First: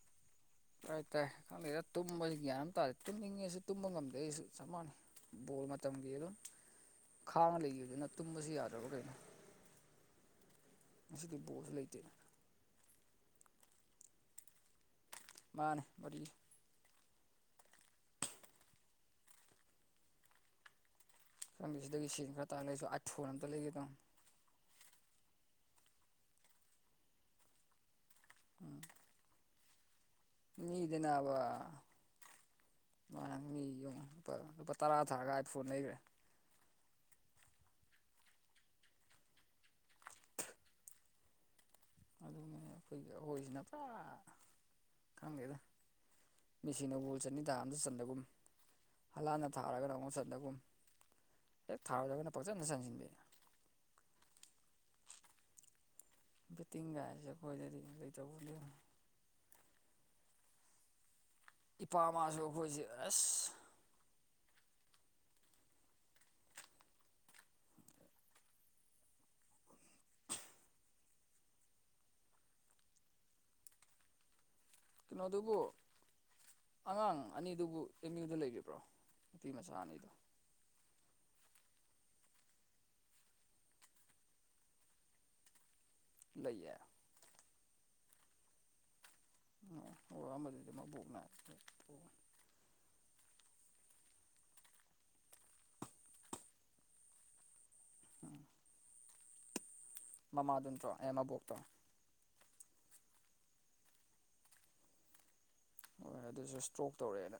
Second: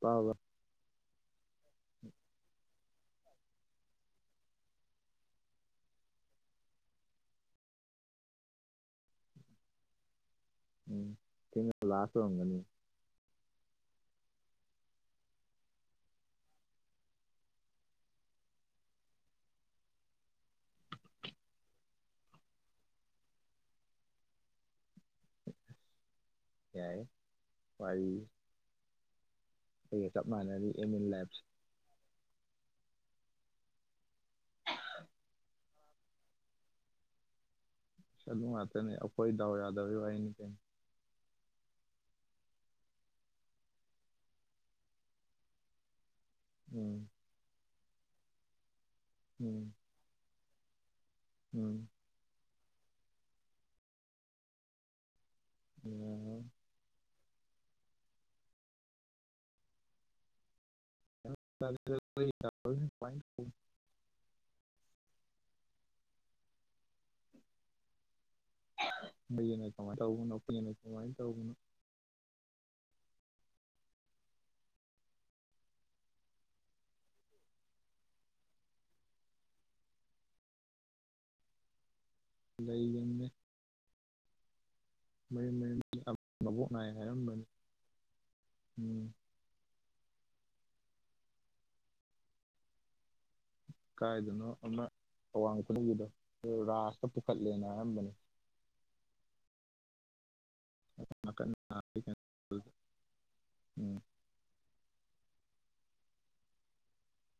ꯇꯥꯕ꯭ꯔꯥ ꯇꯥꯏ ꯇꯥꯏ ꯈꯪꯗꯦꯗ ꯇꯨꯝꯕꯁꯤ ꯒ꯭ꯌꯥꯟ ꯑꯝ ꯇꯥꯗꯦ ꯇꯨꯝꯅꯤꯡꯉꯦꯁꯨ ꯇꯨꯝꯕ ꯉꯝꯗꯦ ꯑꯩꯁꯨ ꯆꯞ ꯃꯥꯟꯅꯩ ꯕꯣꯜ ꯃꯇꯝꯒꯤ ꯑꯗꯨꯝ ꯈꯥꯡꯉ ꯂꯩꯒꯤꯕꯗꯨꯅ ꯇꯨꯝꯕꯁꯤ ꯌꯥꯗ꯭ꯔꯕ ꯀꯩꯅꯣ ꯉꯁꯤꯗꯤ ꯎꯝ ꯕꯣꯜꯁꯨ [unintelligible] ꯂꯩꯇꯦ ꯂꯥꯁ ꯑꯣꯏꯔꯝꯒꯅꯤ ꯃꯥꯅꯦ ꯋꯥꯔꯤ__ ꯈꯪꯗꯦ ꯁꯤꯗꯒꯤ ꯁꯦꯟ ꯈꯔ ꯇꯥꯜꯂ ꯑꯩꯁꯨ ꯑꯥꯏꯐꯣꯟ ꯑꯝꯇ ꯂꯩꯒꯦ ꯇꯧꯅꯦ ꯌꯥꯏꯍꯦ ꯋꯥꯔꯤꯖꯦ ꯑꯩꯒ ꯆꯞ ꯃꯥꯟꯅꯩ ꯃꯤꯒꯤꯗꯅꯥꯕ ꯏꯃꯥꯟꯅꯕ ꯒꯩꯖꯦ ꯌꯦꯡꯉꯣ ꯂꯨꯄꯥ ꯂꯨꯄꯥ ꯇꯔꯥ ꯊꯥꯔꯒ ꯑꯥꯏ ꯐꯣꯟ ꯂꯩꯒ꯭ꯔꯦ ꯑꯗꯨ ꯉꯥꯛꯇꯅꯦ ꯑꯩꯈꯣꯏ ꯗꯥꯎ ꯌꯥꯗꯕꯩ ꯋꯥꯔꯤꯅꯤ ꯀꯩꯅꯣ ꯑꯗꯨꯅꯤ ꯑꯩꯈꯣꯏꯒꯤ ꯑꯍꯣꯏꯖꯤꯅ ꯄꯨꯔꯥ ꯈꯪꯗꯦꯗꯥ ꯃꯦꯁꯤꯅ ꯎꯝ ꯒꯣꯜ ꯆꯟꯅꯤ ꯊꯥ ꯑꯝꯇ ꯆꯟꯗꯒꯨꯝ ꯍꯂꯥꯟꯅ ꯎꯝ ꯊꯥꯔꯒꯅ ꯑꯃꯨꯛ ꯆꯟꯗꯒꯨꯝ ꯍꯦꯛ ꯊꯥꯔꯨꯗ꯭ꯔꯒꯅ ꯄꯪꯆꯟꯗ ꯆꯪꯖꯟꯕꯤ ꯎꯝ ꯕꯦꯠꯇꯤꯡ ꯒꯥꯏꯁꯦ ꯑꯩꯈꯣꯏꯗꯗꯤ ꯂꯩꯇꯕ [unintelligible] ꯏꯄꯥꯃꯥꯁꯨ ꯑꯩꯈꯣꯏꯁꯦ ꯑꯁ ꯅ ꯀꯃꯥꯏ ꯇꯅꯅ ꯀꯃꯉꯥꯏ ꯇꯧꯒꯅꯣ ꯀꯩꯅꯣ ꯑꯗꯨꯕꯨꯣ ꯑꯉꯥꯡ ꯑꯅꯤꯗꯨꯕꯨ ꯑꯦꯝ ꯌꯨꯗ ꯂꯩꯕꯤꯕ꯭ꯔꯣ ꯅꯨꯄꯤ ꯃꯆꯥ ꯑꯅꯤꯗꯨ ꯂꯩꯕꯃꯦ ꯃꯌꯨꯝ ꯃꯌꯨꯝ ꯃꯕꯣꯛ ꯂꯩꯌꯦ ꯅꯥꯏ ꯍꯥꯏꯔꯝꯕꯅꯤ ꯎꯝ ꯑꯣ ꯑꯣꯝꯕꯗꯨꯗꯤ ꯃꯕꯣꯛꯅ ꯀꯥꯏꯗꯅꯣ ꯑꯃ ꯑꯋꯥꯡ ꯈꯨꯗꯤꯡꯒꯤꯗꯣ ꯔꯥꯁꯇ ꯄꯨꯈꯠꯂꯦꯅ ꯍꯥꯏꯔꯝꯕꯅꯦ ꯃꯃꯥ ꯑꯗꯨ ꯊꯥꯉꯥꯑꯣ ꯒꯤ꫰ꯋꯥꯅꯤꯗꯥ ꯍꯣꯏ ꯑꯗꯨꯁꯨ ꯏꯁꯇ꯭ꯔꯣꯛ ꯇꯧꯔꯛꯑꯦꯅ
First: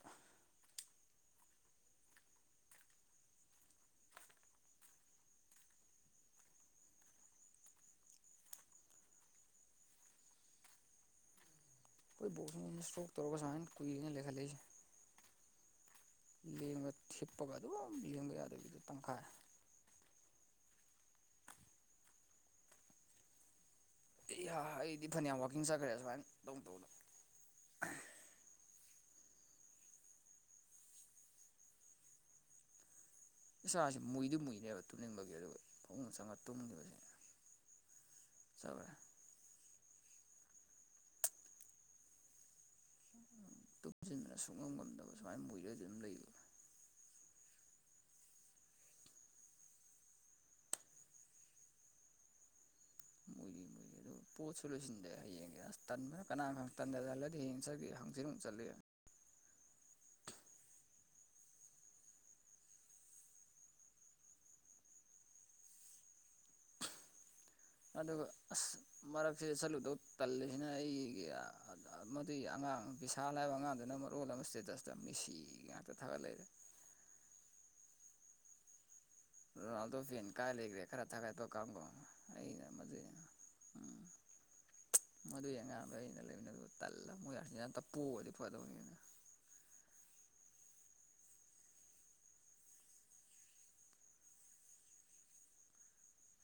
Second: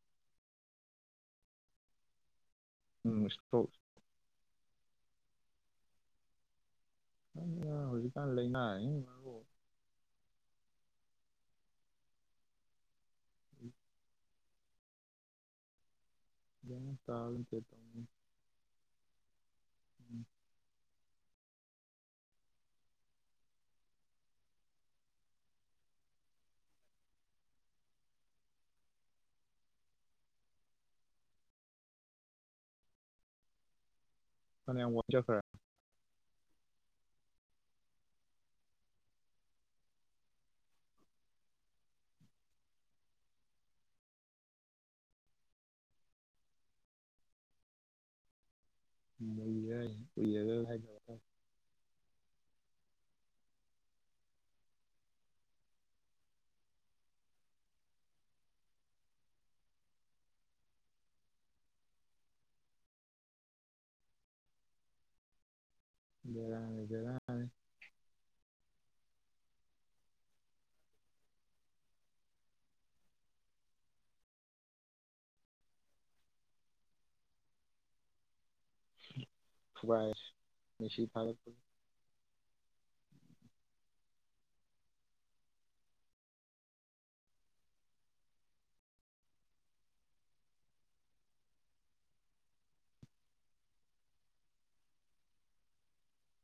ꯎꯝ ꯏꯁꯇꯣ ꯍꯧꯖꯤꯛꯀꯥꯟ ꯂꯩꯅ ꯑꯩꯣꯏ ꯕꯣꯛꯁ ꯑꯣꯏꯅꯅ ꯏꯁꯇꯣꯛ ꯇꯧꯒꯨꯃꯥꯏ ꯀꯨꯏꯅꯦꯈꯠꯂꯛꯏꯦ ꯂꯦꯡꯉ ꯒ꯭ꯌꯥꯟ ꯇꯥꯕ ꯊꯤꯞꯄꯒ ꯅꯠꯇꯦ ꯑꯗꯨꯝ ꯇꯧꯅꯤ ꯂꯦꯡꯕ ꯌꯥꯗꯒꯤꯗꯤ ꯇꯪꯈꯥꯏ ꯎꯝ ꯑꯦ ꯑꯩꯗꯤ ꯐꯅꯌꯥꯝ ꯋꯥꯛꯀꯤꯡ ꯆꯠꯈ꯭ꯔꯦ ꯁꯨꯃꯥꯏꯅ ꯇꯧ ꯇꯧꯗꯣ ꯏꯆꯥꯁꯤ‌ ꯃꯨꯏꯗꯤ ꯃꯨꯏꯅꯦꯕ ꯐꯅꯌꯥꯝ ꯇꯨꯝꯅꯤꯡꯕꯒꯤ ꯋꯥꯖꯈ꯭ꯔꯦ ꯑꯗꯨꯒ ꯐꯃꯨꯡ ꯆꯥꯝꯉꯥ ꯇꯨꯝꯈꯤꯕꯁꯦ ꯆꯧꯔꯦ ꯎ ꯇꯨꯞꯁꯤꯟꯗꯅ ꯁꯨꯡꯉꯝ ꯉꯝꯗꯕ ꯁꯨꯃꯥꯏꯅ ꯃꯣꯏꯗꯣꯏꯗꯤ ꯑꯗꯨꯝ ꯂꯩꯕ ꯌꯥ ꯀꯒ ꯍꯥꯏ ꯃꯣꯏ ꯃꯣꯏ ꯑꯗꯨ ꯄꯣꯠꯁꯨ ꯂꯣꯏꯁꯤꯟꯗꯩꯦ ꯍꯌꯦꯡ ꯑꯁ ꯇꯟꯕꯅ ꯀꯅꯥꯅ ꯇꯟꯗ ꯍꯜꯂꯗꯤ ꯍꯌꯦꯡ ꯆꯠꯈꯤ ꯍꯪꯆꯤ ꯑꯃꯨꯛ ꯆꯠꯂꯤ ꯔꯥꯡꯖꯦꯔꯥꯡ ꯑꯗꯨꯒ ꯑꯁ ꯃꯔꯛꯁꯤꯗ ꯆꯠꯂꯨꯗꯧ ꯇꯜꯂꯤꯁꯤꯅ ꯑꯩꯒꯤ ꯃꯗꯨꯏ ꯑꯉꯥꯡ ꯄꯁꯥꯜ ꯍꯥꯏꯕ ꯑꯉꯥꯡꯗꯨꯅ ꯃꯔꯣꯜ ꯑꯃ ꯏꯁꯇꯦꯇꯁꯇ ꯃꯤꯁꯤ ꯉꯥꯛꯇ ꯊꯥꯒꯠꯂ ꯂꯩꯔꯦ ꯔꯅꯥꯜꯗꯣ ꯐ ꯊꯨꯒꯥꯏꯔꯦ ꯀꯥꯏ ꯂꯩꯈ꯭ꯔꯦ ꯃꯦꯁꯤ ꯈꯔ ꯊꯒꯥꯏ ꯇ ꯊꯥꯒꯠꯄꯗ ꯀꯝꯒꯣ ꯑꯩ ꯃꯅ ꯎꯝ ꯃꯗꯨ ꯌꯦꯡ ꯉꯥꯡꯗ ꯑꯩꯅ ꯂꯩꯕꯅ ꯑꯗꯨ ꯇꯜꯂꯒ ꯃꯣꯏ ꯍꯥꯆꯤꯟ ꯌꯥꯝꯇ ꯄꯨꯣꯛꯑꯗꯤ ꯐꯗꯧꯅꯤꯅ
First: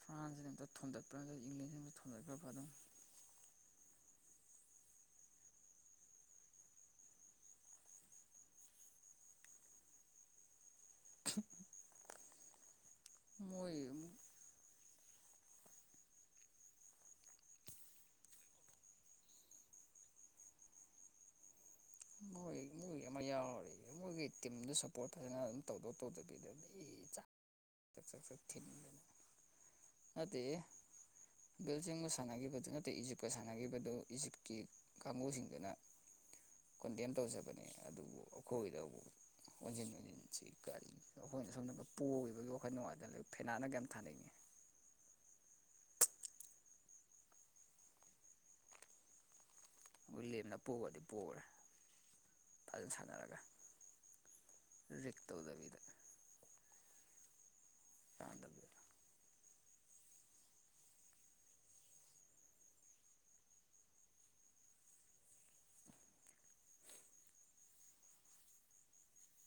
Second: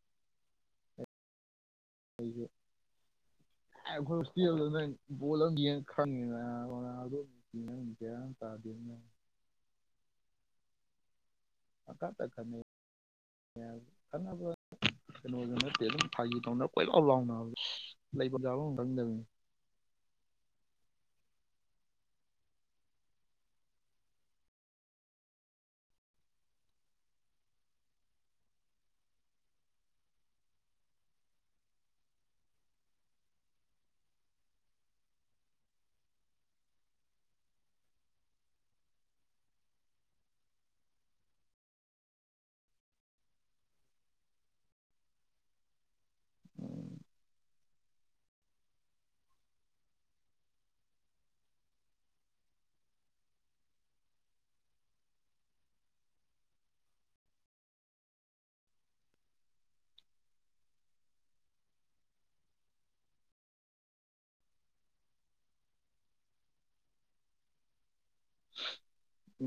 ꯐ꯭ꯔꯥꯟꯁꯁꯤ ꯑꯝꯇ ꯊꯣꯗꯠꯄ꯭ꯔꯒ ꯏꯪꯂꯦꯟꯁꯤ ꯑꯝ ꯑꯩꯈꯒꯤ [unintelligible] ꯈꯁ ꯅꯣꯠꯂꯝ ꯌꯦ ꯈꯪꯉꯦ ꯑꯗꯨꯝ ꯇꯥꯗꯅ [unintelligible] ꯇ ꯈꯅꯩ ꯃꯣꯏ ꯈꯟꯅꯅꯕ ꯀꯩꯅꯣꯗ ꯅꯠꯇꯦ ꯑꯗꯨꯝ ꯊꯥꯒꯤ ꯇꯧꯅ ꯀꯣꯏ ꯂꯥꯎ ꯂꯥꯎꯅꯕ ꯂꯩꯕꯥꯕ ꯈꯪꯗꯕꯅꯤ ꯍꯣꯏꯣꯏ ꯑꯃ ꯌꯥꯎꯔꯔ ꯃꯣꯏꯒꯤ ꯇꯤꯝꯗ ꯁꯞꯄꯣꯔꯠ ꯐꯖꯅ ꯑꯗꯨꯝ ꯇꯧꯗꯣꯛ ꯇꯧꯗ ꯄꯗ ꯊ ꯑ [unintelligible] ꯕꯤꯜꯖꯤꯡꯒ ꯁꯥꯟꯅꯈꯤꯕꯗꯨ ꯅꯠꯇꯦ ꯏꯖꯤꯞꯀ ꯁꯥꯟꯅꯈꯤꯕꯗꯨ ꯏꯖꯤꯞꯀꯤ ꯀꯥꯡꯕꯨꯁꯤꯡꯗꯅ ꯀꯣꯟꯇꯦꯝ ꯇꯧꯖꯕꯅꯦ ꯑꯗꯨꯕꯨ ꯑꯩꯈꯣꯏꯗꯕꯨ ꯑꯣꯟꯁꯤꯟ ꯑꯣꯟꯁꯤꯟꯁꯤ ꯀꯜꯂꯤ ꯑꯩꯈꯣꯏꯅ ꯁꯣꯝꯗ ꯄꯣꯕꯒꯤ ꯋꯥꯈꯣꯏ ꯅꯨꯡꯉꯥꯏꯇꯅ ꯐꯦꯅꯥꯟꯅ ꯀ ꯌꯥꯝ ꯊꯥꯅꯅꯤꯡꯏꯤ ꯑꯩꯏ ꯂꯦꯝꯅ ꯄꯨꯑꯗꯤ ꯄꯨꯈꯔꯦ ꯐꯖꯅ ꯁꯥꯟꯅꯔꯒ ꯔꯤ ꯇꯧꯗꯕꯤꯗ ꯌꯥꯗꯕꯤꯗ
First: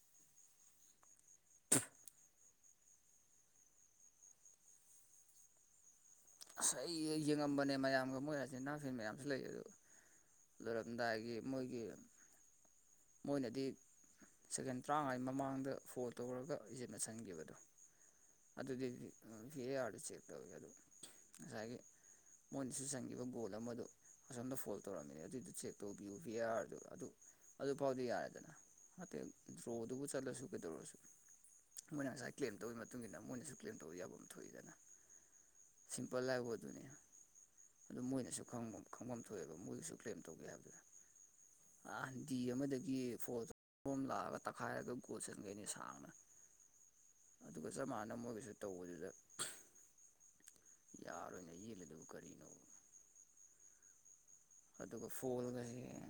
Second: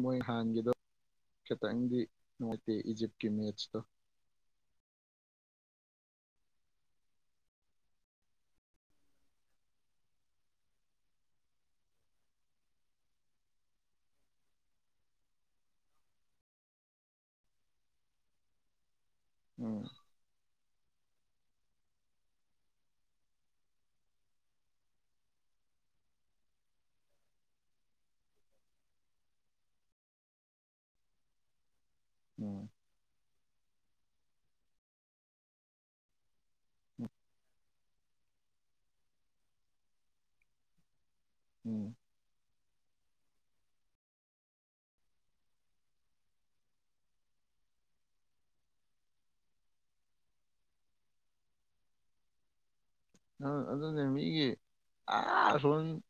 ꯃꯣꯏ ꯍꯥꯟꯅꯒꯤꯗꯣ ꯈꯤꯇꯪꯗꯤ ꯅꯨꯡꯉꯥꯏꯇꯦ ꯏꯖꯤꯞꯀꯤ ꯃꯦꯠꯁꯇꯣ ꯑꯁ ꯑꯩ ꯌꯦꯡꯉꯝꯕꯅꯦ ꯃꯌꯥꯝꯒ ꯃꯣꯏꯔꯁꯦ ꯅꯅꯥꯁꯤꯡꯦꯟ ꯃꯌꯥꯝꯁꯨ ꯂꯩ ꯑꯗꯨꯗꯣ ꯂꯣꯏꯔꯝꯗꯥꯏꯒꯤ ꯃꯣꯏꯒꯤ ꯃꯣꯏꯅꯗꯤ ꯁꯦꯀꯦꯟ ꯇꯔꯥꯉꯥꯏꯒꯤ ꯃꯃꯥꯡꯗ ꯐꯣꯜ ꯇꯧꯔꯒ ꯏꯖꯦꯠꯅꯁꯟꯈꯤꯕꯗꯣ ꯑꯗꯨꯗꯤ ꯐꯤ ꯎꯝ ꯑꯥꯔꯗ ꯆꯦꯛ ꯇꯧꯋꯦ ꯑꯗꯨ ꯉꯁꯥꯏꯒꯤ ꯃꯣꯏꯅꯁꯨ ꯆꯪꯈꯤꯕ ꯒꯣꯜ ꯑꯃꯗꯣ ꯑꯁꯣꯝꯗ ꯐꯣꯜ ꯇꯧꯔꯝꯃꯤꯅꯦ ꯑꯗꯨꯏꯗꯨ ꯆꯦꯛ ꯇꯧꯕꯤꯌꯨ ꯚꯤ ꯑꯥꯔꯗꯨ ꯑꯗꯨ ꯑꯗꯨꯐꯥꯎꯗꯤ ꯌꯥꯔꯦꯗꯅ ꯅꯠꯇꯦ ꯗ꯭ꯔꯣꯗꯨꯕꯨ ꯆꯠꯂꯁꯨ ꯀꯩꯗꯧꯔꯁꯨ ꯃꯣꯏꯅ ꯉꯁꯥꯏ ꯀ꯭ꯂꯦꯝ ꯎꯝ ꯇꯧꯕꯒꯤ ꯃꯇꯨꯡ ꯏꯟꯅ ꯃꯣꯏꯅꯁꯨ ꯀ꯭ꯂꯦꯝ ꯇꯧꯕ ꯌꯥꯐꯝ ꯊꯣꯛꯏꯗꯅ ꯁꯤꯝꯄꯜ ꯂꯥꯐ ꯑꯗꯨꯅꯦ ꯑꯗꯨ ꯃꯣꯏꯅꯁꯨ ꯈꯪꯐꯝ ꯊꯣꯛꯑꯦꯕ ꯃꯣꯏꯒꯤꯁꯨ ꯀ꯭ꯂꯦꯝ ꯇꯧꯒꯦ ꯍꯥꯏꯕꯗ ꯎꯝ ꯑ ꯗꯤ ꯑꯃꯗꯒꯤ ꯐꯣ ꯐꯣꯝ ꯂꯥꯛꯑꯒ ꯇꯛꯈꯥꯏꯔꯒ ꯒꯣꯜ ꯆꯟꯈꯩꯏꯅꯤ ꯁꯥꯡꯅ ꯑꯗꯨꯒ ꯆꯞ ꯃꯥꯟꯅꯅ ꯃꯣꯏꯒꯤꯁꯨ ꯇꯧꯕꯗꯨꯗ ꯌꯥꯔꯣꯏ ꯅ ꯌꯦꯂ ꯑꯗꯨ ꯀꯔꯤꯅꯣ ꯑ ꯑꯗꯨꯅꯦ ꯃꯤꯒꯤ ꯑꯗꯨꯒ ꯑꯥ ꯐꯣꯜꯒ ꯑꯁꯣꯝ ꯍꯥꯏꯌꯦ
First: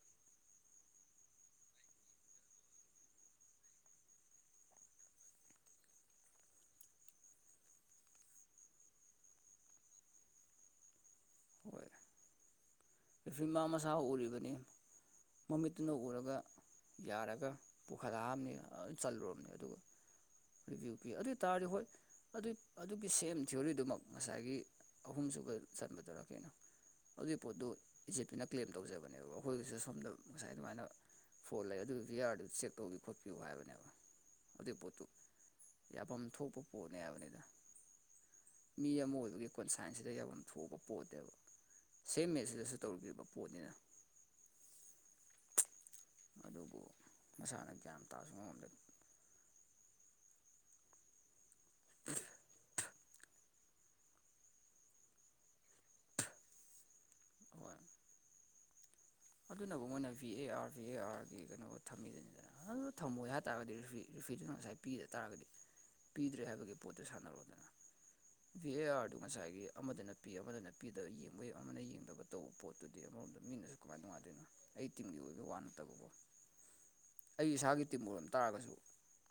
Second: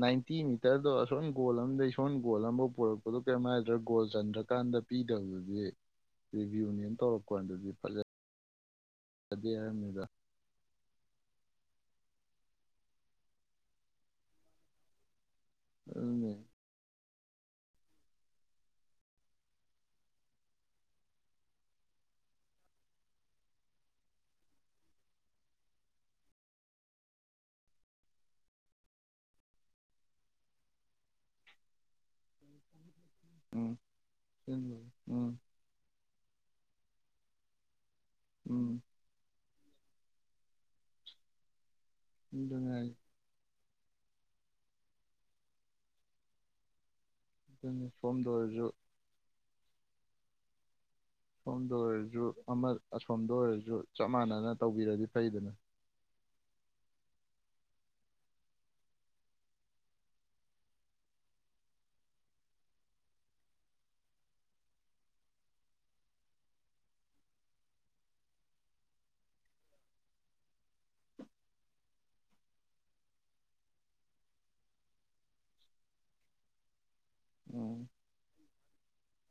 ꯅꯥꯏꯟꯇꯤ ꯃꯤꯇꯔꯗꯣ ꯑꯁꯣꯟꯝ ꯒꯣꯜ ꯑ ꯑꯃꯗꯩ ꯏꯁꯣꯟꯝ ꯒꯣꯜ ꯑꯃꯐꯥꯎ ꯄꯨꯔꯛꯄꯗꯣ ꯀꯔꯤꯝꯅꯗ꯭ꯔꯥ ꯒꯣꯜ ꯆꯟꯗ꯭ꯔꯀꯥꯟꯗ ꯄꯤꯗꯕꯗꯨꯗꯤ ꯔꯤꯚꯤꯌꯨꯅꯤꯌꯟ ꯇꯧꯔꯛ ꯀꯥꯟꯗꯗꯤ ꯐꯖꯩ ꯖꯗꯦ ꯍꯥꯏꯕꯅꯤꯗ ꯍꯣꯏ ꯔꯐꯤ ꯃꯥ ꯃꯁꯥ ꯎꯔꯤꯕꯅꯤ ꯃꯃꯤꯠꯇꯨꯅ ꯑꯗꯨꯅꯦ ꯎꯔꯒ ꯌꯥꯔꯒ ꯄꯨꯈꯠꯂꯛꯑꯕꯅꯤ ꯆꯠꯂꯨꯔꯕꯅꯤ ꯑꯗꯨꯒ ꯔꯤꯚꯤꯌꯨ ꯄꯤꯏ ꯑꯗꯨ ꯇꯥꯔꯗꯤ ꯍꯣꯏ ꯑꯗꯨꯏ ꯑꯗꯨꯒꯤ ꯁꯦꯝ ꯊꯤꯑꯣꯔꯤꯗꯨꯃꯛ ꯉꯁꯥꯏꯒꯤ ꯑꯍꯨꯝꯁꯨꯕꯗ ꯆꯟꯕꯗꯨꯔ ꯀꯩꯅꯣ ꯑꯗꯨꯒꯤ ꯄꯣꯠꯇꯨ ꯏꯖꯦꯠ ꯄꯤꯅ ꯀ꯭ꯂꯦꯝ ꯇꯧꯖꯕꯅꯦꯕ ꯑꯩꯈꯣꯏꯒꯤꯁꯨ ꯁꯣꯝꯗ ꯉꯁꯥꯏ ꯑꯗꯨꯃꯥꯏꯅ ꯐꯣꯟ ꯂꯩ ꯑꯗꯨꯒꯤ ꯚꯤꯌꯥꯥꯔꯗꯨ ꯆꯦꯛ ꯇꯧꯕꯤꯌꯨ ꯈꯣꯠꯄꯤꯌꯨ ꯎꯝ ꯍꯥꯏꯕꯅꯦꯕ ꯑꯗꯨꯒꯤ ꯄꯣꯠꯇꯨ ꯎꯝ ꯌꯥꯐꯝ ꯊꯣꯛꯄ ꯄꯣꯠꯅꯦ ꯍꯥꯏꯕꯅꯤꯗ ꯎꯝ ꯃꯤ ꯑꯃ ꯑꯣꯏꯕꯒꯤ ꯀꯣꯟꯁꯥꯏꯟꯁꯤꯗ ꯌꯥꯝꯐꯝ ꯊꯣꯛꯑꯕ ꯄꯣꯠꯅꯦꯕ ꯑꯗꯨꯅꯦ ꯁꯦꯝꯃꯦꯠꯁꯤꯗꯁꯨ ꯍꯥꯏꯁꯦ ꯄꯔꯤꯕ ꯄꯣꯠꯅꯤꯅ ꯑꯗꯨꯕꯨ ꯃꯁꯥꯅ ꯑꯗꯨꯅꯤ ꯒ꯭ꯌꯥꯟ ꯐꯣꯝꯗ ꯇꯥꯁꯨ ꯑꯣꯏꯔꯁꯨ ꯉꯝꯗ ꯁꯣꯝꯗ ꯑꯣꯏꯔꯁꯨ ꯑꯃ ꯑꯁꯣꯝꯗ ꯑꯣꯏꯔꯁꯨ ꯆꯞ ꯃꯥꯟꯅꯅ ꯇꯧꯕꯤꯔꯗꯤ ꯐꯩꯗꯅ ꯍꯣꯏ ꯑꯗꯨꯅꯕꯨ ꯃꯣꯏꯅ V A R V A ꯑꯥꯔꯒꯤ ꯀꯩꯅꯣ ꯊꯝꯃꯤꯗꯨꯅꯤꯗ ꯑꯗꯨ ꯊꯝꯃꯣꯏ ꯍꯥꯏꯇꯥꯔꯒꯗꯤ ꯔꯤꯐꯤ ꯔꯤꯐꯤꯗꯨꯅ ꯉꯁꯥꯏ ꯄꯤꯗ ꯇꯥꯔꯒꯗꯤ ꯄꯤꯗ꯭ꯔꯦ ꯍꯥꯏꯕꯒꯤ ꯄꯣꯠꯇꯨ ꯁꯥꯟꯅꯔꯣꯗꯅ ꯚꯤ ꯑꯦ ꯑꯥꯔꯗꯨ ꯉꯁꯥꯏꯒꯤ ꯑꯃꯗꯅ ꯄꯤ ꯑꯃꯗꯅ ꯄꯤꯗꯕ ꯌꯦꯡꯕ ꯌꯥ ꯑꯃꯅ ꯌꯦꯡꯗꯕ ꯇꯧꯕ ꯄꯣꯠꯇꯨꯗꯤ ꯑꯃꯔꯣꯝꯗ ꯃꯤꯅꯁꯨ ꯅꯨꯉꯥꯏꯇꯦꯅ ꯑꯩ ꯇꯤꯝꯒꯤ ꯑꯣꯏꯕ ꯋꯥ ꯅꯠꯇꯕ ꯀꫭ ꯑꯩ ꯏꯁꯥꯒꯤ ꯎꯝ ꯇꯤꯝ ꯑꯣꯏꯔꯝ ꯇꯥꯔꯒꯁꯨ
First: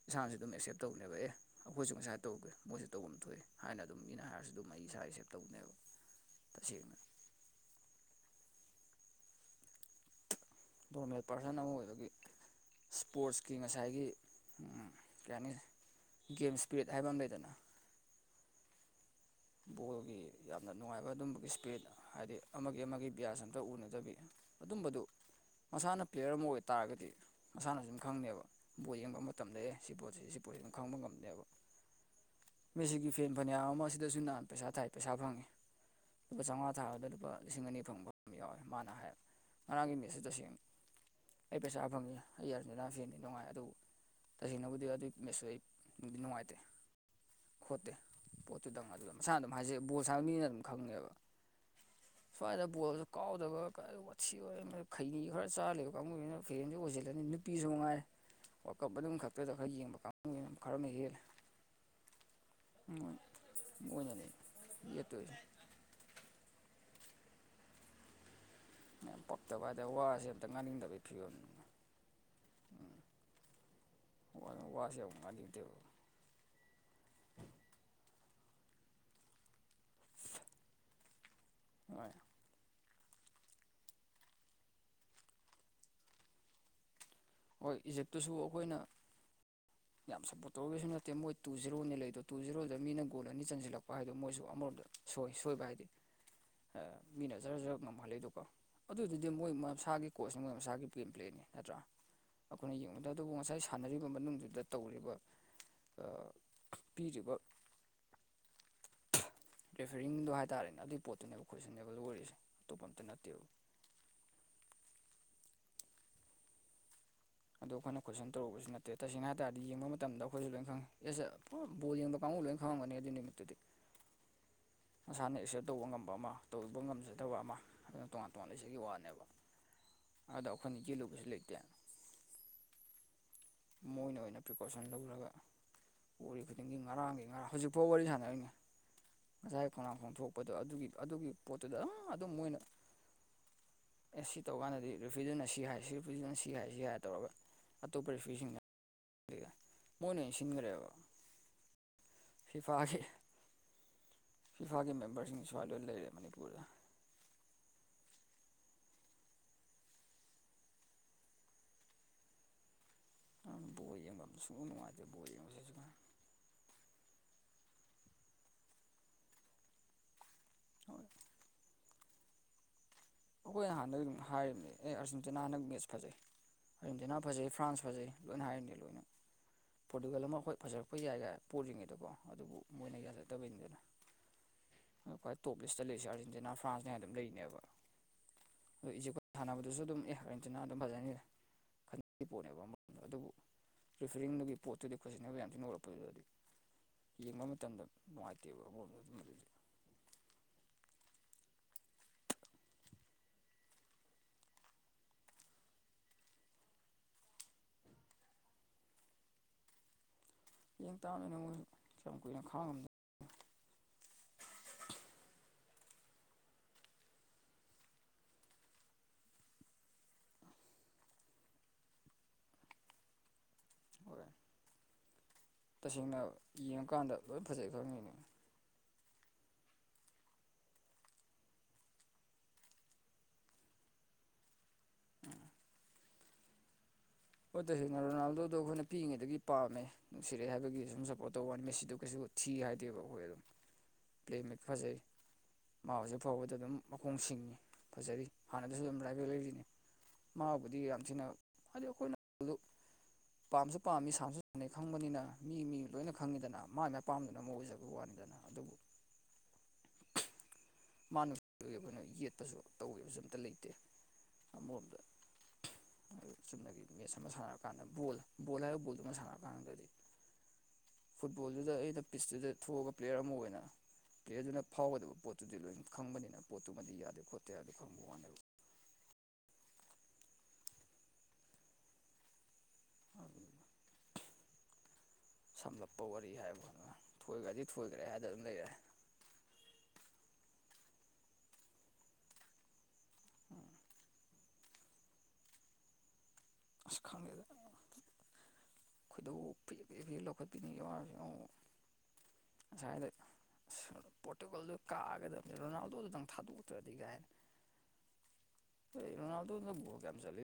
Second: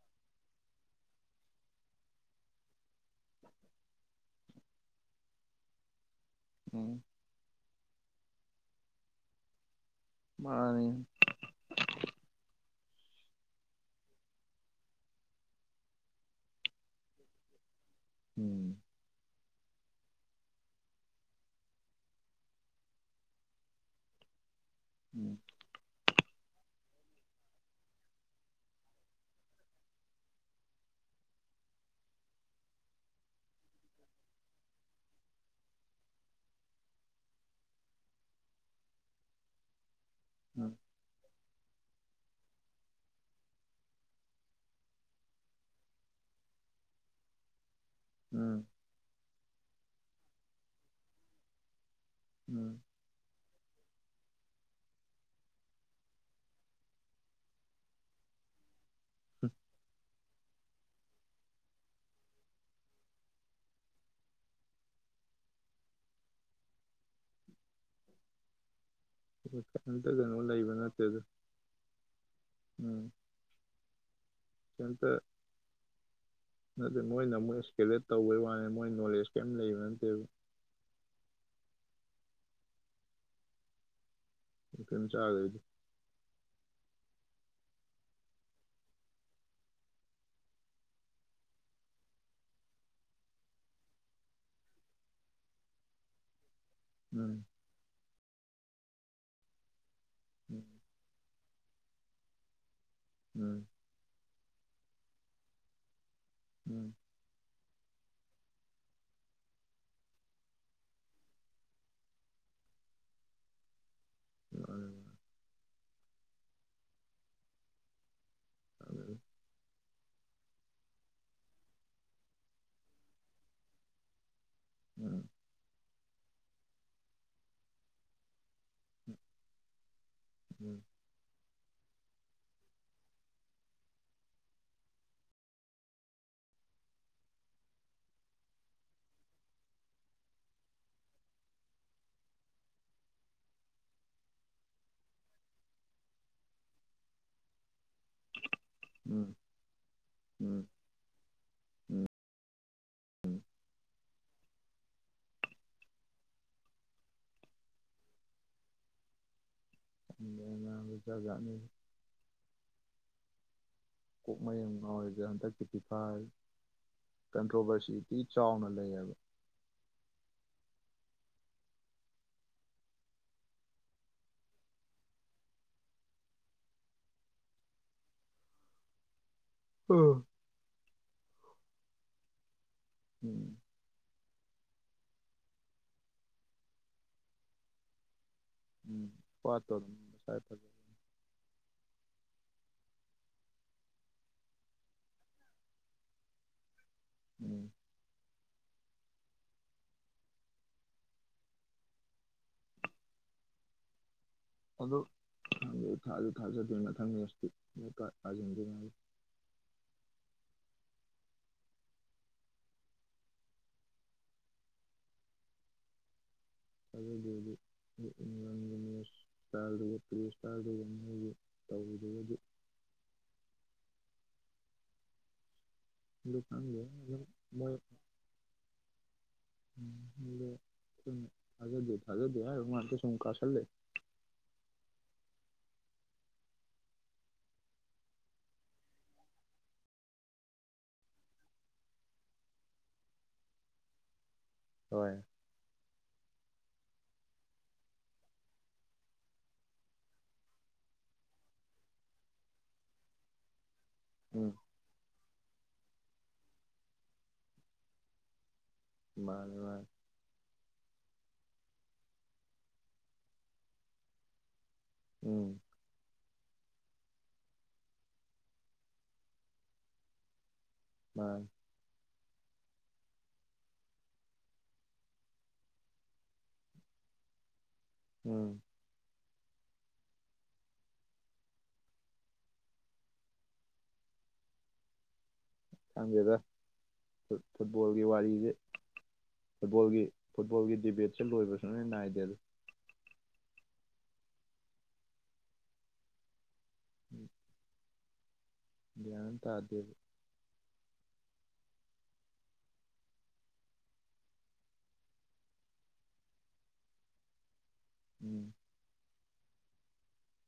ꯏꯁꯥꯅꯁꯨ ꯑꯗꯨꯝ ꯑꯦꯛꯁꯦꯞ ꯇꯧꯅꯦꯕ ꯑꯦ ꯑꯩꯈꯣꯏꯁꯨ ꯉꯁꯥꯏ ꯇꯧꯒꯦ ꯃꯣꯏꯁꯨ ꯇꯧꯐꯝ ꯊꯣꯛꯑꯏ ꯍꯥꯏꯅ ꯑꯗꯨꯝ ꯃꯤꯅ ꯍꯥꯏꯔꯁꯨ ꯑꯗꯨꯝ ꯑꯩ ꯏꯁꯥ ꯁꯦꯞ ꯇꯧꯅꯦꯕ ꯇꯁꯦꯡꯅ ꯎꯝ ꯃꯥꯅꯤ ꯅꯣꯔꯃꯦꯜ ꯄꯥꯔꯁꯟ ꯑꯃ ꯑꯣꯏꯕꯒꯤ ꯏꯁꯄꯣꯔꯠꯁꯀꯤ ꯉꯁꯥꯏꯒꯤ ꯀꯩ ꯍꯥꯏꯅꯤ ꯒꯦꯝ ꯏꯁ꯭ꯄꯤꯔꯤꯠ ꯍꯥꯏꯕ ꯑꯃ ꯂꯩꯗꯅ ꯎꯝ ꯕꯣꯜꯒꯤ ꯌꯥꯝꯅ ꯅꯨꯡꯉꯥꯏꯕ ꯑꯗꯨꯝꯕꯒꯤ ꯏꯁꯄꯤ꯭ꯔꯤꯠ ꯍꯥꯏꯗꯤ ꯑꯃꯒꯤ ꯑꯃꯒꯤ ꯕꯤꯌꯥꯁ ꯑꯝꯇ ꯎꯅꯗꯕꯤ ꯑꯗꯨꯝꯕꯗꯨ ꯎꯝ ꯃꯁꯥꯅ ꯄ꯭ꯂꯦꯌꯔ ꯑꯃ ꯑꯣꯏꯇꯥꯥꯔꯒꯗꯤ ꯃꯁꯥꯅꯁꯨ ꯑꯗꯨꯝ ꯈꯪꯅꯦꯕ ꯕꫭꯜ ꯌꯦꯡꯕ ꯃꯇꯝꯗ ꯑꯦ ꯁꯤ ꯄꯣꯠꯁꯦ ꯁꯤ ꯄꯣꯠꯁꯦ ꯑꯗꯨꯝ ꯈꯪꯕ ꯉꯝꯅꯦꯕ ꯃꯦꯁꯤꯒꯤ ꯐꯦꯟ ꯐꯅꯌꯥꯝ ꯑꯃ ꯑꯁꯤꯗꯁꯨ ꯅꯍꯥꯟ ꯄꯩꯁꯥ ꯊꯥꯏ ꯄꯩꯁꯥ ꯐꯪꯉꯤ ꯂꯨꯄꯥ ꯆꯥꯝꯃꯉꯥ ꯊꯥꯕꯗ ꯂꯨꯄꯥ ꯂꯤꯁꯤꯡ ꯑꯅꯤ ꯐꯪꯕ ꯑꯃ ꯌꯥꯎꯋꯦ ꯃꯥꯅ ꯍꯥꯏꯌꯦ ꯉꯔꯥꯡꯒꯤ ꯃꯤꯠꯁꯤ ꯇꯁꯦꯡ ꯎꯝ ꯑꯩ ꯄꯩꯁꯥ ꯐꯪꯉꯦ ꯑꯩ ꯑꯔꯟꯖꯤꯟꯇꯤꯅꯥ ꯐꯦꯟꯅꯤ ꯅꯨꯡꯉꯥꯏ ꯑꯗꯨꯕꯨ ꯇꯁꯦꯡꯅꯕꯨꯗꯤ ꯑꯗꯨꯒꯤ ꯃꯦꯠꯁꯨ ꯑꯩꯗꯤ ꯅꯨꯡꯉꯥꯏꯇꯦ ꯈꯣꯠꯇꯦ ꯎꯝ ꯑꯗꯨꯨꯗꯪ ꯑꯗꯨꯗ ꯃꯁꯥꯅ ꯑꯗꯨꯝ ꯍꯥꯏꯖꯩ ꯕꯣꯜ ꯁꯥꯕ ꯃꯤꯅ ꯑꯗꯨꯝ ꯈꯪꯉꯦꯕ ꯁ꯭ꯋꯥꯏꯗ ꯎꯝ ꯕꯣꯜ ꯀꯥꯎꯗꯕ ꯋꯥꯠꯁꯤ ꯑꯣꯏ ꯈꯩꯅꯤ ꯈꯔ ꯆꯥꯜꯂꯦꯕ ꯀꯥꯡꯕꯨꯗꯨꯅ ꯐꯤꯔꯦꯟꯁꯨ ꯑꯣꯏꯁꯤꯜꯂꯅꯤ ꯅꯨꯄꯤꯁꯨ ꯅꯨꯡꯉꯥꯏ [inaudible] ꯋꯥꯔꯜꯀꯞ ꯑꯗꯨꯝ ꯈꯛꯇꯗ ꯈꯔ ꯌꯦꯡꯕ ꯀꯥꯡꯕꯨꯒꯤ ꯈꯔ ꯑꯃ ꯍꯦꯜꯂꯦ ꯃꯅꯅꯤ ꯌꯦ ꯇꯣꯏ ꯃ ꯄꯛꯇꯕ ꯍꯥꯏꯗꯔ ꯀꯩꯝꯇ ꯋꯥꯁꯦ ꯀꯩꯅꯣ ꯑꯝꯇ ꯂꯩꯕ ꯉꯥꯡꯅꯤꯡꯗꯕꯒꯤ ꯅꯠꯇꯦꯗ ꯐꯤꯕꯣꯜ ꯎꯝ ꯎꯝ ꯋꯥ ꯋꯥꯁ ꯀꯩꯝꯇ ꯌꯥꯝꯨꯛ ꯉꯥꯅꯤꯡꯗꯦꯕ ꯅꯠꯇꯦ ꯃꯣꯏꯅ ꯑꯃꯨꯛ ꯏꯁꯀꯦꯂꯦꯠ ꯇꯧꯕꯩ ꯋꯥꯅꯤ ꯃꯣꯏ ꯅꯣꯂꯦꯖ ꯀꯩꯝ ꯂꯩꯕ ꯅꯠꯇꯦ ꯑꯗꯨ [unintelligible] ꯇꯤꯟ ꯆꯥꯒꯗꯤ ꯍꯣꯏ ꯏꯖꯤꯞꯇꯨꯁꯨ ꯑꯩꯈꯣꯏꯅ ꯌꯥꯝ ꯁꯞꯄꯣꯔꯠ ꯇꯧꯔꯒꯁꯨ ꯅꯠꯇꯦ ꯃꯣꯏ ꯇꯨ ꯖꯤꯔꯣꯅꯤ ꯂꯩꯗꯣ ꯇꯨ ꯖꯤꯔꯣꯗ ꯃꯤꯅ ꯣꯜ ꯑꯅꯤ ꯆꯟꯁꯤꯜꯂꯛꯄ ꯍꯥꯏꯗꯣ ꯃꯣꯏꯁꯨ ꯑꯃꯔꯣꯝꯗ ꯁꯣꯏ ꯁꯣꯏꯕ ꯍꯥꯏꯗꯤ ꯎꯝ ꯃꯤꯅꯖꯔ ꯖ ꯉꯝꯍꯜꯂꯤꯗꯨꯀꯣ ꯑꯗꯨꯗꯨꯗꯤ ꯃꯣꯏ ꯃꯁꯥꯒꯤ ꯀꯣꯆ ꯎꯝ ꯃꯁꯥꯒꯤ ꯦꯝ ꯄ꯭ꯂꯦꯔꯅꯤ ꯅꯠꯇ꯭ꯔꯥ ꯑꯩꯈꯣꯏꯅ ꯌꯦꯡꯕꯗ ꯑꯗꯨꯕꯨ ꯉꯁꯥꯏ ꯎꯝ ꯁꯥꯟꯅꯔꯤꯕ ꯃꯅꯨꯡꯗꯨꯗ ꯇꯧꯔꯤꯕ ꯎꯝ ꯊꯤꯕ ꯄꯦꯐꯔꯤꯡꯗꯣ ꯍꯥꯏꯇꯥꯔꯦꯅꯦ ꯑꯗꯨꯒꯤ ꯄꯣꯠꯇꯨꯅꯦꯕ ꯈꯣꯏꯁꯨꯟꯅꯕ ꯂꯣꯏꯔꯤꯁꯦ ꯑꯇꯣꯞꯄ ꯑꯃꯇ ꯅꯠꯇꯦꯕ [unintelligible] ꯑꯗꯨꯗ ꯑꯩꯈꯣꯏꯅ ꯀꯣꯏꯁꯟ ꯇꯧꯔꯕꯁꯨ ꯅꯠꯇꯦꯁꯦꯡꯅ ꯍꯥꯏ ꯇꯔꯗꯤ ꯌꯦꯡꯕ ꯃꯇꯝꯗ ꯑꯩꯈꯣꯏꯁꯨ ꯂꯣꯏ ꯈꯪꯉꯤ ꯑꯦꯁ ꯕꯣꯜ ꯌꯦꯡꯕ ꯀꯥꯡꯕꯨ ꯂꯣꯏꯅ ꯈꯪꯉꯝꯒꯅꯤ ꯑꯗꯨꯒꯤ ꯅꯨꯃꯤꯠꯇꯨꯗꯤ ꯅꯁꯥꯅ ꯑꯦꯛꯁꯦꯞ ꯇꯧꯕ ꯉꯝꯕ ꯑꯃ ꯇꯧꯕ ꯉꯝꯖꯗꯕ ꯑꯃ ꯑꯗꯨꯅ ꯇꯣꯉꯥꯟ ꯇꯣꯉꯥꯟꯕ ꯏꯁꯩꯒꯤ ꯋꯥꯅꯦꯕ ꯑꯗꯣ ꯎꯝ ꯑꯩꯈꯣꯏꯅ ꯆꯦꯜꯜꯂꯨꯕꯁꯨ ꯂꯩꯇꯦ ꯃꯣꯏꯅ ꯑꯣꯏꯅ ꯄ꯭ꯔꯤꯀꯣꯁꯟ ꯂꯧꯔꯒ ꯋꯥꯔꯤꯔꯤ ꯈꯨꯗꯤꯡꯒꯤ ꯉꯔꯥꯡꯒꯤ ꯉꯔꯥꯡ ꯍꯧꯖꯤꯛꯐꯥꯎ ꯋꯥꯔꯤ ꯁꯥꯟꯅꯔꯤꯅꯦ ꯉꯁꯥꯏ ꯈꯣꯡꯅꯥꯡ ꯐꯣꯡꯝ ꯊꯣꯛꯣꯛꯄꯗꯣ ꯑꯗꯨꯒꯤ ꯑꯗꯨꯒꯤ ꯄꯣꯠꯇꯨꯗ ꯑꯗꯨꯝ ꯑꯗꯨꯝ ꯃꯣꯏꯅ ꯑꯦ ꯁꯤ ꯇꯧꯀꯥꯟꯗꯗꯤ ꯔꯤꯐ꯭ꯔꯤꯖꯟ ꯁꯤ ꯍꯥꯏ ꯁꯤ ꯔꯤꯐ꯭ꯔꯤꯖꯟꯅ ꯁꯤ ꯍꯥꯏꯁꯤ ꯍꯥꯏꯔ ꯇꯧꯔꯒ ꯑꯇꯣꯞꯄ ꯅꯨꯄꯤꯁꯤꯡꯅ ꯑꯗꯨꯒ ꯃꯣꯏꯅ ꯌꯦꯡ ꯎꯝ ꯎꯝ ꯁꯤꯟꯈ꯭ꯔꯦꯕ ꯐꯤꯐꯥꯒꯤ ꯐꯤꯐꯥꯒꯤ ꯃꯦꯝꯕꯔꯁꯤꯡꯁꯤ ꯁꯨꯃꯏ ꯂꯣꯏꯅ ꯂꯩꯔꯦ ꯃꯅꯤꯄꯨꯔꯗ ꯃꯌꯥꯝꯕꯆꯥꯥꯛꯖꯥꯠꯅꯤ ꯕꯣꯜ ꯌꯦꯡꯐꯝ ꯀꯣꯛ ꯃꯌꯥ ꯁꯨꯡꯅꯨꯡ ꯅꯨꯡꯉꯥꯏꯇꯦ ꯉꯥꯎꯔꯤꯁꯦ ꯕꯣꯜ ꯌꯦꯡꯕꯁꯦ ꯍꯟꯗꯛꯀꯤꯤꯗꯤꯤ ꯍꯧꯖꯤꯛꯀꯥꯟ ꯐꯥꯏ ꯀꯟꯇ꯭ꯔꯣꯚꯔꯁꯤꯇꯤ ꯆꯥꯎꯅ ꯂꯩꯌꯦꯕ ꯍꯣꯏ ꯑꯩꯈꯣꯏ ꯍꯥꯟꯅꯗꯒꯤ ꯑꯗꯨꯝ ꯍꯥꯏꯔꯤꯕꯅꯦ ꯑꯦ ꯑꯥꯔꯖꯦꯟꯇꯤꯅꯥ ꯍꯟꯗꯛ ꯃꯦꯠꯆ ꯐꯖꯩ ꯏꯟꯗꯤꯅꯥ ꯐꯖꯩ ꯐ꯭ꯔꯥꯟꯁ ꯐꯖꯩ ꯂꯣꯏꯅ ꯍꯥꯏꯔꯅꯤ ꯂꯣꯏꯅ ꯄꯣꯔꯇꯨꯒꯜ ꯎꯝ ꯑꯃ ꯑꯩꯈꯣꯏ ꯐꯖꯔꯛꯄ ꯌꯥꯏꯒ ꯄꯨꯔꯤꯉꯩꯗꯀꯣ ꯑꯗꯨꯕꯨ ꯃꯣꯏꯅ ꯎꯝ ꯌꯥꯖꯛꯇꯕꯩꯅꯤꯗꯅ ꯈ꯭ꯋꯥꯏ ꯇꯣꯞ ꯂꯤꯁꯇ ꯂꯩꯔꯤ ꯑꯥꯔꯖꯦꯟꯇꯤꯅꯥ ꯐ꯭ꯔꯥꯟꯁꯅꯦ ꯍꯥꯏꯅ ꯑꯗꯨꯝ ꯂꯩꯅꯦꯕ ꯑꯗꯨ ꯏꯆꯦꯀ ꯄꯥꯠꯇꯣ ꯁꯥꯟꯅꯕꯗꯨꯁꯨ ꯑꯗꯨꯝ ꯑꯦ ꯃꯁꯥꯏ ꯀ ꯆꯅꯥ ꯐꯖꯩ ꯑꯗꯨꯝ ꯐꯖꯅꯤꯅ ꯄꯣꯠꯅꯦꯕ ꯑꯃꯝ ꯑꯗꯨꯕꯨ ꯄ꯭ꯔꯤꯐꯔꯤꯡꯗꯨꯒꯤ ꯄꯣꯠꯇꯨꯗꯤ ꯈꯖꯤꯟꯅꯕ ꯌꯥꯝ ꯊꯤꯅ ꯎꯔꯛꯄꯗꯨꯗꯤ ꯌꯦꯡꯕ ꯎꯝ ꯃꯇꯝꯗ ꯅꯨꯡꯉꯥꯏꯇꯦꯕ ꯑꯣ ꯑꯗꯨ ꯑꯗꯨꯗꯤ ꯑꯗꯣ ꯍ ꯊꯥꯖ ꯊꯥꯖꯗꯣꯏꯅ ꯊꯝꯃꯤꯔꯁꯤ ꯇꯥꯖꯟꯗ ꯌꯦ ꯇꯥꯅꯣꯏ ꯁ ꯀꯨꯏꯅ ꯈꯥꯡꯉꯝꯗ ꯑꯗꯨꯗꯤꯗꯤꯒꯤꯅꯤꯁ ꯏꯁꯇꯥꯜꯗꯨꯒ ꯄꯨꯔꯤꯁ ꯏꯁꯇꯥꯜꯗꯨꯒ ꯃꯣꯏꯒꯤ ꯇꯧꯗꯒꯗꯤ ꯍꯔ ꯇꯁꯦꯡꯅ ꯑꯗꯨ ꯈꯪꯗꯦ ꯌꯦꯡꯉꯀꯥꯟꯗ ꯑꯗꯨꯝ ꯂꯣꯏ ꯃꯣꯏ ꯐꯖꯩ ꯈꯪꯉꯅꯤ ꯎꯝꯖ ꯊꯖꯗꯤ ꯃꯥꯔ ꯁꯨꯝꯀꯥꯁꯔ ꯂꯩꯦ ꯍꯣꯠꯇ ꯍꯦꯡꯅꯔꯣꯅꯥꯝꯗꯣꯗꯣ ꯑꯩꯈꯣꯏꯅ ꯄꯤꯛꯉꯩꯗꯒꯤ ꯄꯥꯝꯃꯦ ꯅꯨꯡꯁꯤꯔꯛꯑꯦ ꯍꯥꯏꯕꯒꯤ ꯁꯨꯝ ꯁꯞꯄꯣꯔꯠ ꯇꯧꯕꯅꯤ ꯃꯦꯁꯤꯗ ꯀꯩꯁꯨ ꯊꯤ ꯍꯥꯏꯗꯦꯕ ꯑꯩꯈꯣꯏ ꯑꯗꯨꯝ ꯀꯃꯦ ꯈꯖꯩ ꯍꯣꯏ ꯃꯥꯁ ꯐꯥꯎꯕꯗ ꯑꯗꯨꯝ ꯃꯈꯣꯡ ꯁꯤꯡꯉꯤ ꯐꯖꯔꯤ ꯍꯥꯟꯅꯗꯁꯨ ꯑꯗꯨꯝ ꯔꯥꯏꯕꯦꯜ ꯂꯩꯔꯤꯅꯤ ꯃꯥꯕꯨꯗꯤ ꯌꯥꯝ ꯊꯤꯅ ꯍꯥꯏꯗꯤ ꯑꯩꯈꯣꯏꯅ ꯄꯥꯝꯁꯨ ꯄꯥꯝꯃꯤ ꯁꯅꯁꯨ ꯎꯝ ꯁꯅꯩ ꯈꯪꯕꯅꯤꯅ ꯃꯤ ꯃꯤ ꯂꯣꯏꯅ ꯈꯪꯉꯤꯗꯅ ꯃꯥꯏ ꯃꯥꯏ ꯑꯄꯥꯝꯗꯨꯅ ꯑꯃ ꯑꯣꯏꯖꯕꯒꯤ ꯋꯥꯅꯤꯗꯅ ꯑꯗꯨꯕꯨ ꯃꯥꯅꯤ ꯃꯥꯅꯤ ꯃꯥ ꯁꯤ ꯑꯩꯈꯣꯏꯅ ꯌꯦꯠꯄꯁꯨ ꯇꯧꯕꯁꯨ ꯑꯝꯇ ꯂꯩꯇꯦ ꯑꯃꯔꯣꯝꯗ ꯎꯝ ꯆꯨꯝꯅꯒꯤ ꯃꯦꯠꯁ ꯑꯃ ꯁꯥꯟꯅꯔꯀꯥꯟꯗ ꯕꯣꯜ ꯕꯣꯜ ꯍꯥꯏꯔꯤꯕ ꯕꯣꯜꯗꯨ ꯑꯃ ꯁꯥꯟꯅꯔꯀꯥꯟꯗꯗꯤ ꯃꯥꯅꯦ ꯐꯨꯠꯕꯣꯜꯗꯨꯗ ꯑꯩꯅ ꯄꯤꯁꯇꯨꯗ ꯊꯣꯛꯑꯒ ꯄ꯭ꯂꯦꯌꯔ ꯑꯃ ꯑꯣꯏꯅ ꯄ꯭ꯂꯦꯌꯔꯗꯨꯅ ꯐꯥꯎꯒꯗꯕ ꯄꯣꯠꯇ ꯇꯨꯗꯤ ꯂꯣꯏꯅ ꯈꯪꯕꯅꯤꯅ ꯄꯣꯠꯇꯨꯃꯗꯤ ꯌꯥꯗꯦ ꯈꯣꯠꯇꯦꯗ ꯈꯪꯕ ꯋꯥꯅꯤ ꯎꯝ ꯁꯝꯂꯞꯄ ꯋꯥꯔꯤ ꯈꯪꯗꯦꯗ ꯍꯥꯏꯕ ꯑꯗꯨ ꯊꯣꯏꯈ꯭ꯔꯗꯤ ꯐꯨꯠꯕꯣꯜꯒꯤ ꯊꯣꯏꯈ꯭ꯔꯦ ꯍꯥꯏꯗꯅ ꯑꯗꯨꯝ ꯋꯥꯔꯤꯁꯦ ꯂꯩꯔꯦ ꯐꯨꯠꯕꯣꯜꯒꯤ ꯐꯨꯠꯕꯣꯜꯒꯤ ꯗꯤꯕꯦꯠꯁꯦ ꯂꯣꯏꯕꯁꯨ ꯂꯣꯏ ꯅꯥꯏꯗꯦ ꯑꯁ ꯈꯪꯗꯦꯗ ꯒ꯭ꯌꯥꯟ ꯑꯝ ꯇꯥꯗꯦ ꯍꯦꯛ ꯂꯧꯈꯠꯄꯤꯅꯤꯡꯉꯦ ꯋꯥꯔꯁꯨ ꯑꯃꯨꯛ ꯉꯁꯥꯏꯗ ꯄꯣꯔꯇꯨꯒꯜꯗꯣ ꯀꯥꯒꯗꯕꯅꯤ ꯔꯣꯅꯥꯜꯗꯣꯗꯨꯗꯪ ꯊꯥꯗꯣꯛꯇ꯭ꯔꯗꯤ ꯀꯥꯏꯅ ꯎꯝ ꯔꯣꯅꯥꯜꯗꯣꯗꯨ ꯐ꯭ꯂꯣꯞ ꯌꯥꯝ ꯆꯠꯂꯤ